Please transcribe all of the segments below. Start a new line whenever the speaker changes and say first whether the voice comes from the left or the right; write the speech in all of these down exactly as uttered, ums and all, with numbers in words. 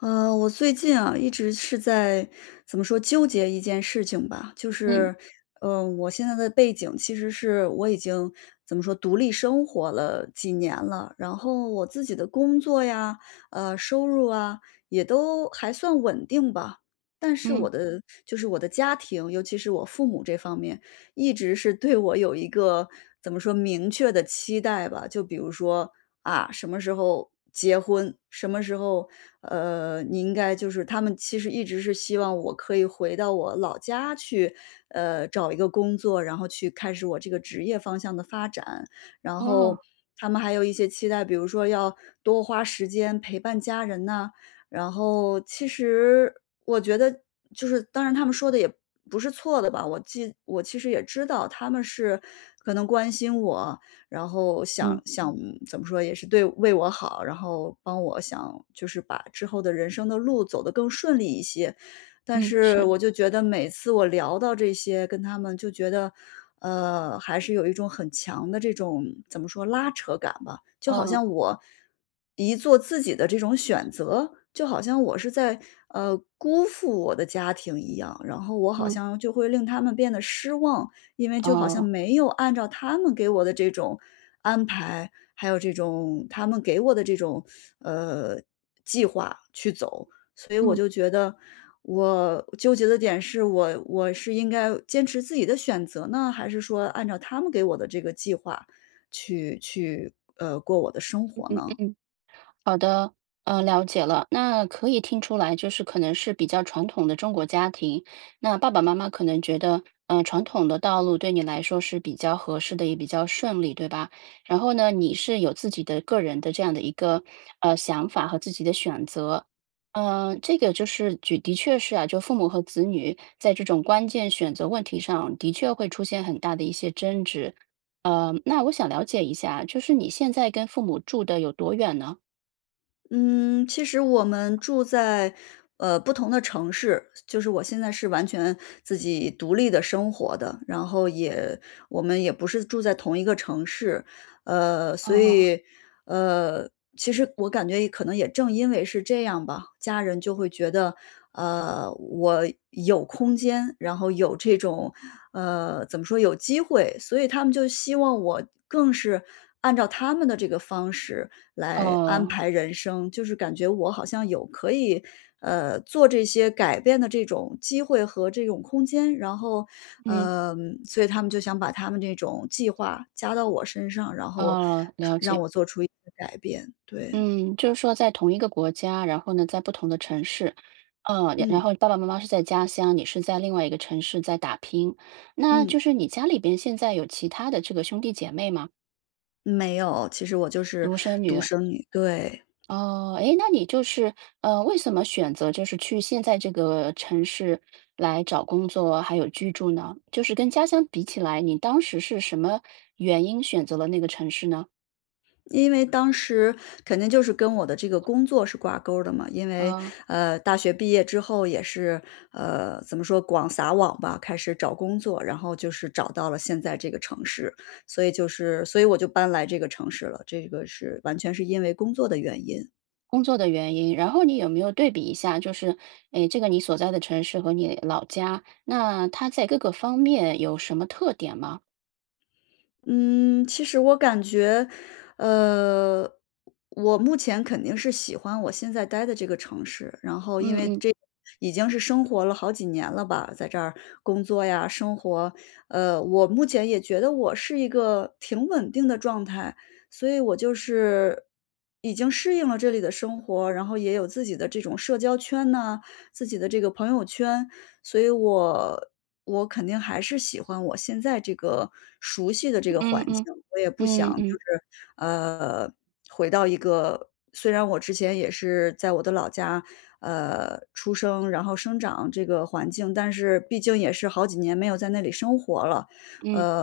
left: 呃，我最近啊，一直是在怎么说纠结一件事情吧，就
right: 嗯
left: 是，嗯、我现在的背景其实是我已经怎么说独立生活了几年了，然后我自己的工作呀，呃，收入啊，也都还算稳定吧。但是
right: 嗯，
left: 我的就是我的家庭，尤其是我父母这方面，一直是对我有一个怎么说明确的期待吧。就比如说，啊，什么时候结婚，什么时候，呃，你应该就是他们其实一直是希望我可以回到我老家去，呃，找一个工作，然后去开始我这个职业方向的发展。然后
right: 哦，
left: 他们还有一些期待，比如说要多花时间陪伴家人呐。然后其实我觉得就是当然他们说的也不是错的吧，我记我其实也知道他们是可能关心我，然后
right: 嗯
left: 想想怎么说，也是对为我好，然后帮我想就是把之后的人生的路走得更顺利一些。但
right: 嗯，
left: 是
right: 是，
left: 我就觉得每次我聊到这些，跟他们就觉得，呃，还是有一种很强的这种怎么说拉扯感吧，就好
right: 哦，
left: 像我一做自己的这种选择，就好像我是在呃辜负我的家庭一样，然后我好
right: 嗯，
left: 像就会令他们变得失望，因为就好像
right: 哦，
left: 没有按照他们给我的这种安排，还有这种他们给我的这种，呃，计划去走。所以我
right: 嗯
left: 就觉得我纠结的点是我我是应该坚持自己的选择呢，还是说按照他们给我的这个计划去去，呃，过我的生
right: 嗯
left: 活呢？
right: 嗯。好的，呃，了解了。那可以听出来，就是可能是比较传统的中国家庭，那爸爸妈妈可能觉得，呃，传统的道路对你来说是比较合适的，也比较顺利，对吧？然后呢，你是有自己的个人的这样的一个呃想法和自己的选择，呃，这个就是举的确是啊，就父母和子女在这种关键选择问题上，的确会出现很大的一些争执。呃，那我想了解一下，就是你现在跟父母住的有多远呢？
left: 嗯，其实我们住在，呃，不同的城市，就是我现在是完全自己独立的生活的，然后也我们也不是住在同一个城市，呃，所
right: 哦，
left: 以，呃，其实我感觉可能也正因为是这样吧，家人就会觉得，呃，我有空间，然后有这种，呃，怎么说，有机会，所以他们就希望我更是按照他们的这个方式，来安
right: 哦，
left: 排人生，就是感觉我好像有可以，呃，做这些改变的这种机会和这种空间，然后，
right: 嗯，
left: 嗯，所以他们就想把他们这种计划加到我身上，然后
right: 哦，
left: 看
right: 了
left: 让
right: 解。
left: 我做出一些改变，对，
right: 嗯，就是说在同一个国家，然后呢，在不同的城市，呃，然然
left: 嗯，
right: 后爸爸妈妈是在家乡，你是在另外一个城市在打拼。那
left: 嗯，
right: 就是你家里边现在有其他的这个兄弟姐妹吗？
left: 没有，其实我就是
right: 独生
left: 独
right: 女。
left: 生女，对。
right: 哦，诶，那你就是，呃，为什么选择就是去现在这个城市来找工作，还有居住呢？就是跟家乡比起来，你当时是什么原因选择了那个城市呢？
left: 因为当时肯定就是跟我的这个工作是挂钩儿的嘛，因为，
right: 啊、
left: 呃，大学毕业之后也是，呃，怎么说，广撒网吧，开始找工作，然后就是找到了现在这个城市，所以就是所以我就搬来这个城市了，这个是完全是因为工作的原因。
right: 工作的原因，然后你有没有对比一下，就是，诶，这个你所在的城市和你老家，那它在各个方面有什么特点吗？
left: 嗯，其实我感觉，呃，我目前肯定是喜欢我现在待的这个城市，然后因
right: 嗯
left: 为
right: 嗯
left: 这已经是生活了好几年了吧，在这儿工作呀，生活，呃，我目前也觉得我是一个挺稳定的状态，所以我就是已经适应了这里的生活，然后也有自己的这种社交圈呢，自己的这个朋友圈，所以我我肯定还是喜欢我现在这个熟悉的这个
right: 嗯
left: 环
right: 嗯
left: 境，我也不
right: 嗯
left: 想就
right: 嗯
left: 是，呃，回到一个虽然我之前也是在我的老家，呃，出生，然后生长这个环境，但是毕竟也是好几年没有在那里生活了，
right: 嗯，
left: 呃，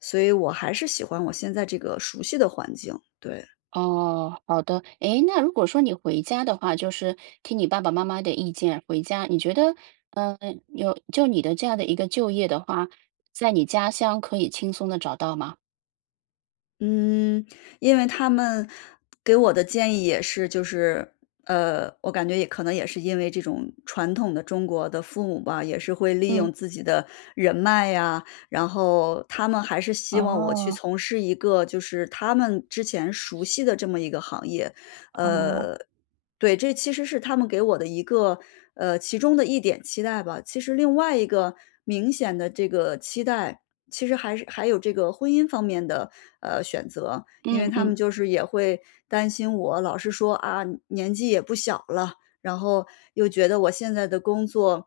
left: 所以我还是喜欢我现在这个熟悉的环境，对。
right: 哦，好的。诶，那如果说你回家的话，就是听你爸爸妈妈的意见回家，你觉得，嗯、有就你的这样的一个就业的话，在你家乡可以轻松的找到吗？
left: 嗯，因为他们给我的建议也是就是，呃，我感觉也可能也是因为这种传统的中国的父母吧，也是会利
right: 嗯，
left: 用自己的人脉呀，然后他们还是希望我去
right: 哦
left: 从事一个就是他们之前熟悉的这么一个行业，
right: 哦，
left: 呃，对，这其实是他们给我的一个，呃，其中的一点期待吧。其实另外一个明显的这个期待，其实还是还有这个婚姻方面的，呃，选择。因为
right: 嗯
left: 他
right: 嗯
left: 们就是也会担心我，老是说："啊，年纪也不小了。"然后又觉得我现在的工作，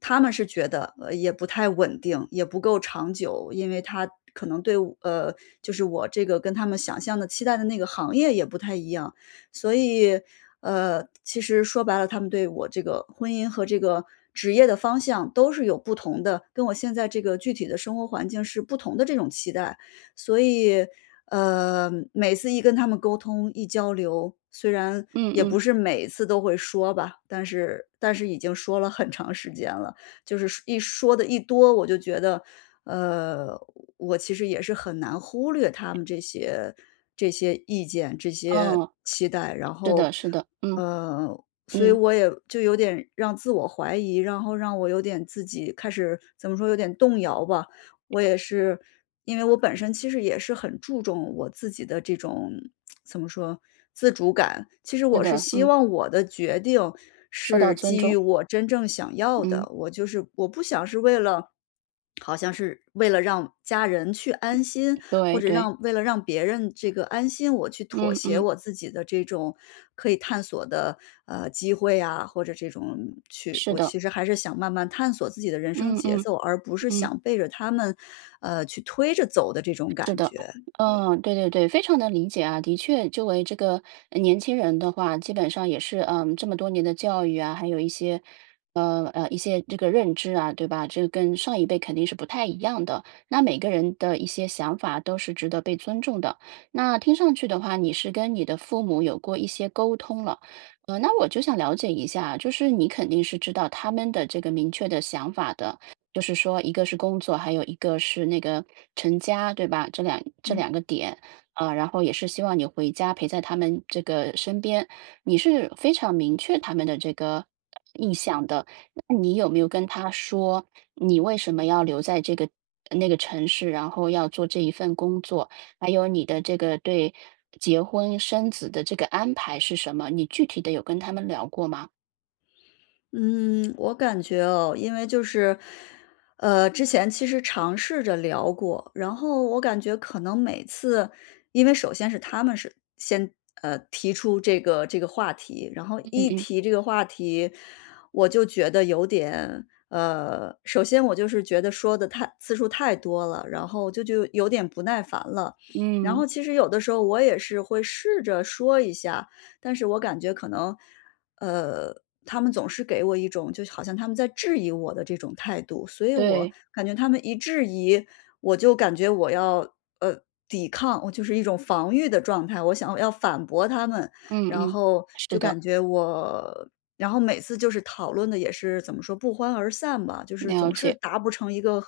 left: 他们是觉得，呃，也不太稳定，也不够长久。因为他可能对我呃，就是我这个跟他们想象的期待的那个行业也不太一样。所以，呃，其实说白了，他们对我这个婚姻和这个职业的方向都是有不同的，跟我现在这个具体的生活环境是不同的这种期待。所以，呃，每次一跟他们沟通、一交流，虽然
right: 嗯
left: 也
right: 嗯，
left: 不是每次都会说吧，但是但是已经说了很长时间了。就是一说的一多，我就觉得，呃，我其实也是很难忽略他们这些这些意见、这些
right: 哦，
left: 期待。然
right: 是
left: 后，
right: 的，是的，嗯
left: 呃，所以
right: 嗯。
left: 我也就有点让自我怀疑，然后让我有点自己开始怎么说，有点动摇吧。我也是因为我本身其实也是很注重我自己的这种怎么说，自主感。其实
right: 是
left: 我是
right: 的，
left: 希
right: 嗯，
left: 望我的决定
right: 受到
left: 是
right: 尊
left: 基于
right: 重，
left: 我真正想要
right: 嗯，
left: 的，我就是我不想是为了好像是为了让家人去安心，或
right: 对
left: 者
right: 对，
left: 让为了让别人这个安心，我去妥
right: 嗯
left: 协
right: 嗯，
left: 我自己的这种可以探索的，呃，机会啊，或者这种去
right: 是
left: 我
right: 的，
left: 其实还是想慢慢探索自己的人生
right: 嗯
left: 节
right: 嗯
left: 奏，而不是
right: 嗯。
left: 想背着他们，呃，去推着走的这种
right: 是
left: 感
right: 的，
left: 觉，对。
right: 嗯，对对对，非常能理解啊。的确，作为这个呃年轻人的话，基本上也是嗯，这么多年的教育啊，还有一些呃呃一些这个认知啊，对吧？这个跟上一辈肯定是不太一样的。那每个人的一些想法都是值得被尊重的。那听上去的话，你是跟你的父母有过一些沟通了，呃，那我就想了解一下，就是你肯定是知道他们的这个明确的想法的。就是说一个是工作，还有一个是那个成家，对吧？这两这
left: 嗯。
right: 两个点，啊，然后也是希望你回家陪在他们这个身边，你是非常明确他们的这个意向的。那你有没有跟他说，你为什么要留在这个那个城市，然后要做这一份工作？还有你的这个对结婚生子的这个安排是什么？你具体的有跟他们聊过吗？
left: 嗯，我感觉哦，因为就是，呃，之前其实尝试着聊过，然后我感觉可能每次，因为首先是他们是先呃提出这个这个话题，然后
right: 嗯
left: 一
right: 嗯
left: 提这个话题，我就觉得有点呃，首先我就是觉得说的太次数太多了，然后就就有点不耐烦了。然
right: 嗯，
left: 后其实有的时候我也是会试着说一下，但是我感觉可能呃，他们总是给我一种就好像他们在质疑我的这种态度，所以我
right: 对，
left: 感觉他们一质疑，我就感觉我要呃抵抗，我就是一种防御的状态，我想要反驳他们，
right: 嗯
left: 然
right: 嗯，
left: 后
right: 是
left: 就
right: 的。
left: 感觉我，然后每次就是讨论的也是怎么说不欢而散吧，就是
right: 了
left: 总是
right: 解，
left: 达不成一个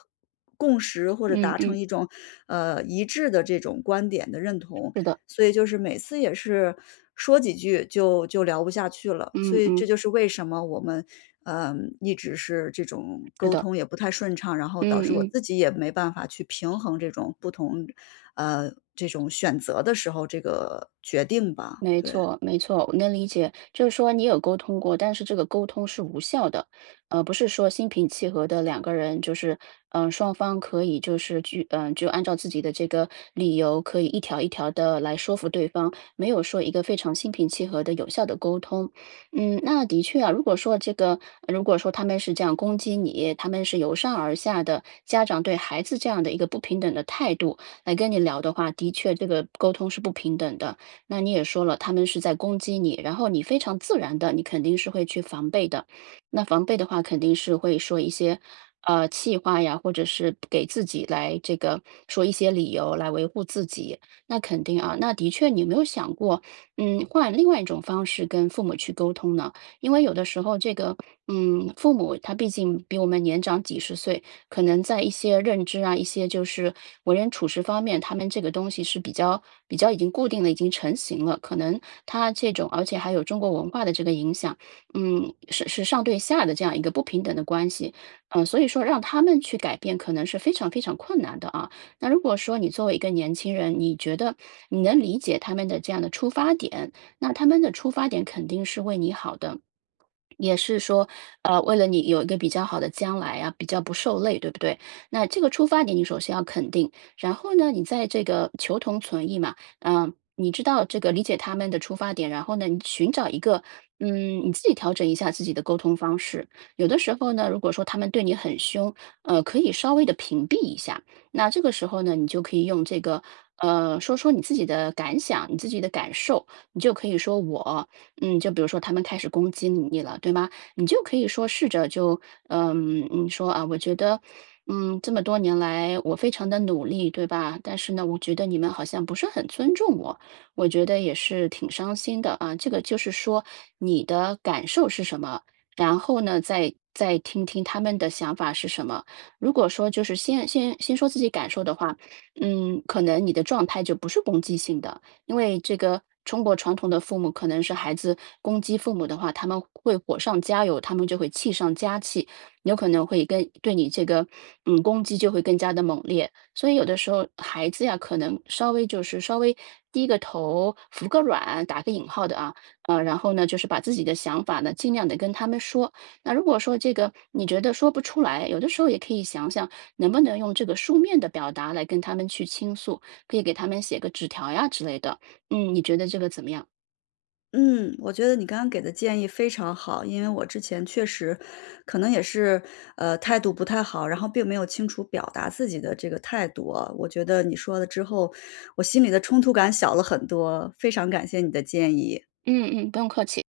left: 共识或者
right: 嗯
left: 达成
right: 嗯，
left: 一种呃一致的这种观点的认同，
right: 是的，
left: 所以就是每次也是说几句就就聊不下去了，所
right: 嗯
left: 以这
right: 嗯，
left: 就是为什么我们，嗯一直是这种
right: 是
left: 沟
right: 的，
left: 通也不太顺畅，然后导致我
right: 嗯嗯。
left: 自己也没办法去平衡这种不同，呃，这种选择的时候这个决定吧，
right: 没
left: 对。
right: 错，没错，我能理解。就是说你有沟通过，但是这个沟通是无效的，呃，不是说心平气和的两个人，就是，嗯、双方可以就是去，嗯、就按照自己的这个理由，可以一条一条的来说服对方，没有说一个非常心平气和的有效的沟通。嗯，那的确啊，如果说这个，如果说他们是这样攻击你，他们是由上而下的家长对孩子这样的一个不平等的态度来跟你聊的话，的确这个沟通是不平等的。那你也说了，他们是在攻击你，然后你非常自然的，你肯定是会去防备的。那防备的话，肯定是会说一些呃气话呀，或者是给自己来这个说一些理由来维护自己。那肯定啊，那的确，你有没有想过，嗯，换另外一种方式跟父母去沟通呢？因为有的时候这个，嗯，父母他毕竟比我们年长几十岁，可能在一些认知啊，一些就是为人处事方面，他们这个东西是比较比较已经固定的，已经成型了。可能他这种，而且还有中国文化的这个影响，嗯，是是上对下的这样一个不平等的关系，嗯、所以说让他们去改变，可能是非常非常困难的啊。那如果说你作为一个年轻人，你觉得你能理解他们的这样的出发点，那他们的出发点肯定是为你好的。也是说，呃，为了你有一个比较好的将来啊，比较不受累，对不对？那这个出发点你首先要肯定，然后呢，你在这个求同存异嘛，嗯、你知道这个理解他们的出发点，然后呢，你寻找一个，嗯，你自己调整一下自己的沟通方式。有的时候呢，如果说他们对你很凶，呃，可以稍微的屏蔽一下。那这个时候呢，你就可以用这个，呃，说说你自己的感想，你自己的感受，你就可以说我。嗯，就比如说他们开始攻击你了，对吗？你就可以说试着就，嗯，你说啊，我觉得，嗯，这么多年来我非常的努力，对吧？但是呢，我觉得你们好像不是很尊重我，我觉得也是挺伤心的啊。这个就是说你的感受是什么，然后呢，再再听听他们的想法是什么。如果说就是先先先说自己感受的话，嗯，可能你的状态就不是攻击性的。因为这个中国传统的父母可能是孩子攻击父母的话，他们会火上加油，他们就会气上加气，有可能会跟对你这个嗯攻击就会更加的猛烈。所以有的时候孩子呀，可能稍微就是稍微低个头，服个软，打个引号的啊，呃，然后呢，就是把自己的想法呢，尽量的跟他们说。那如果说这个你觉得说不出来，有的时候也可以想想能不能用这个书面的表达来跟他们去倾诉，可以给他们写个纸条呀之类的。嗯，你觉得这个怎么样？
left: 嗯，我觉得你刚刚给的建议非常好，因为我之前确实可能也是，呃，态度不太好，然后并没有清楚表达自己的这个态度啊。我觉得你说了之后，我心里的冲突感小了很多，非常感谢你的建议。
right: 嗯嗯，不用客气。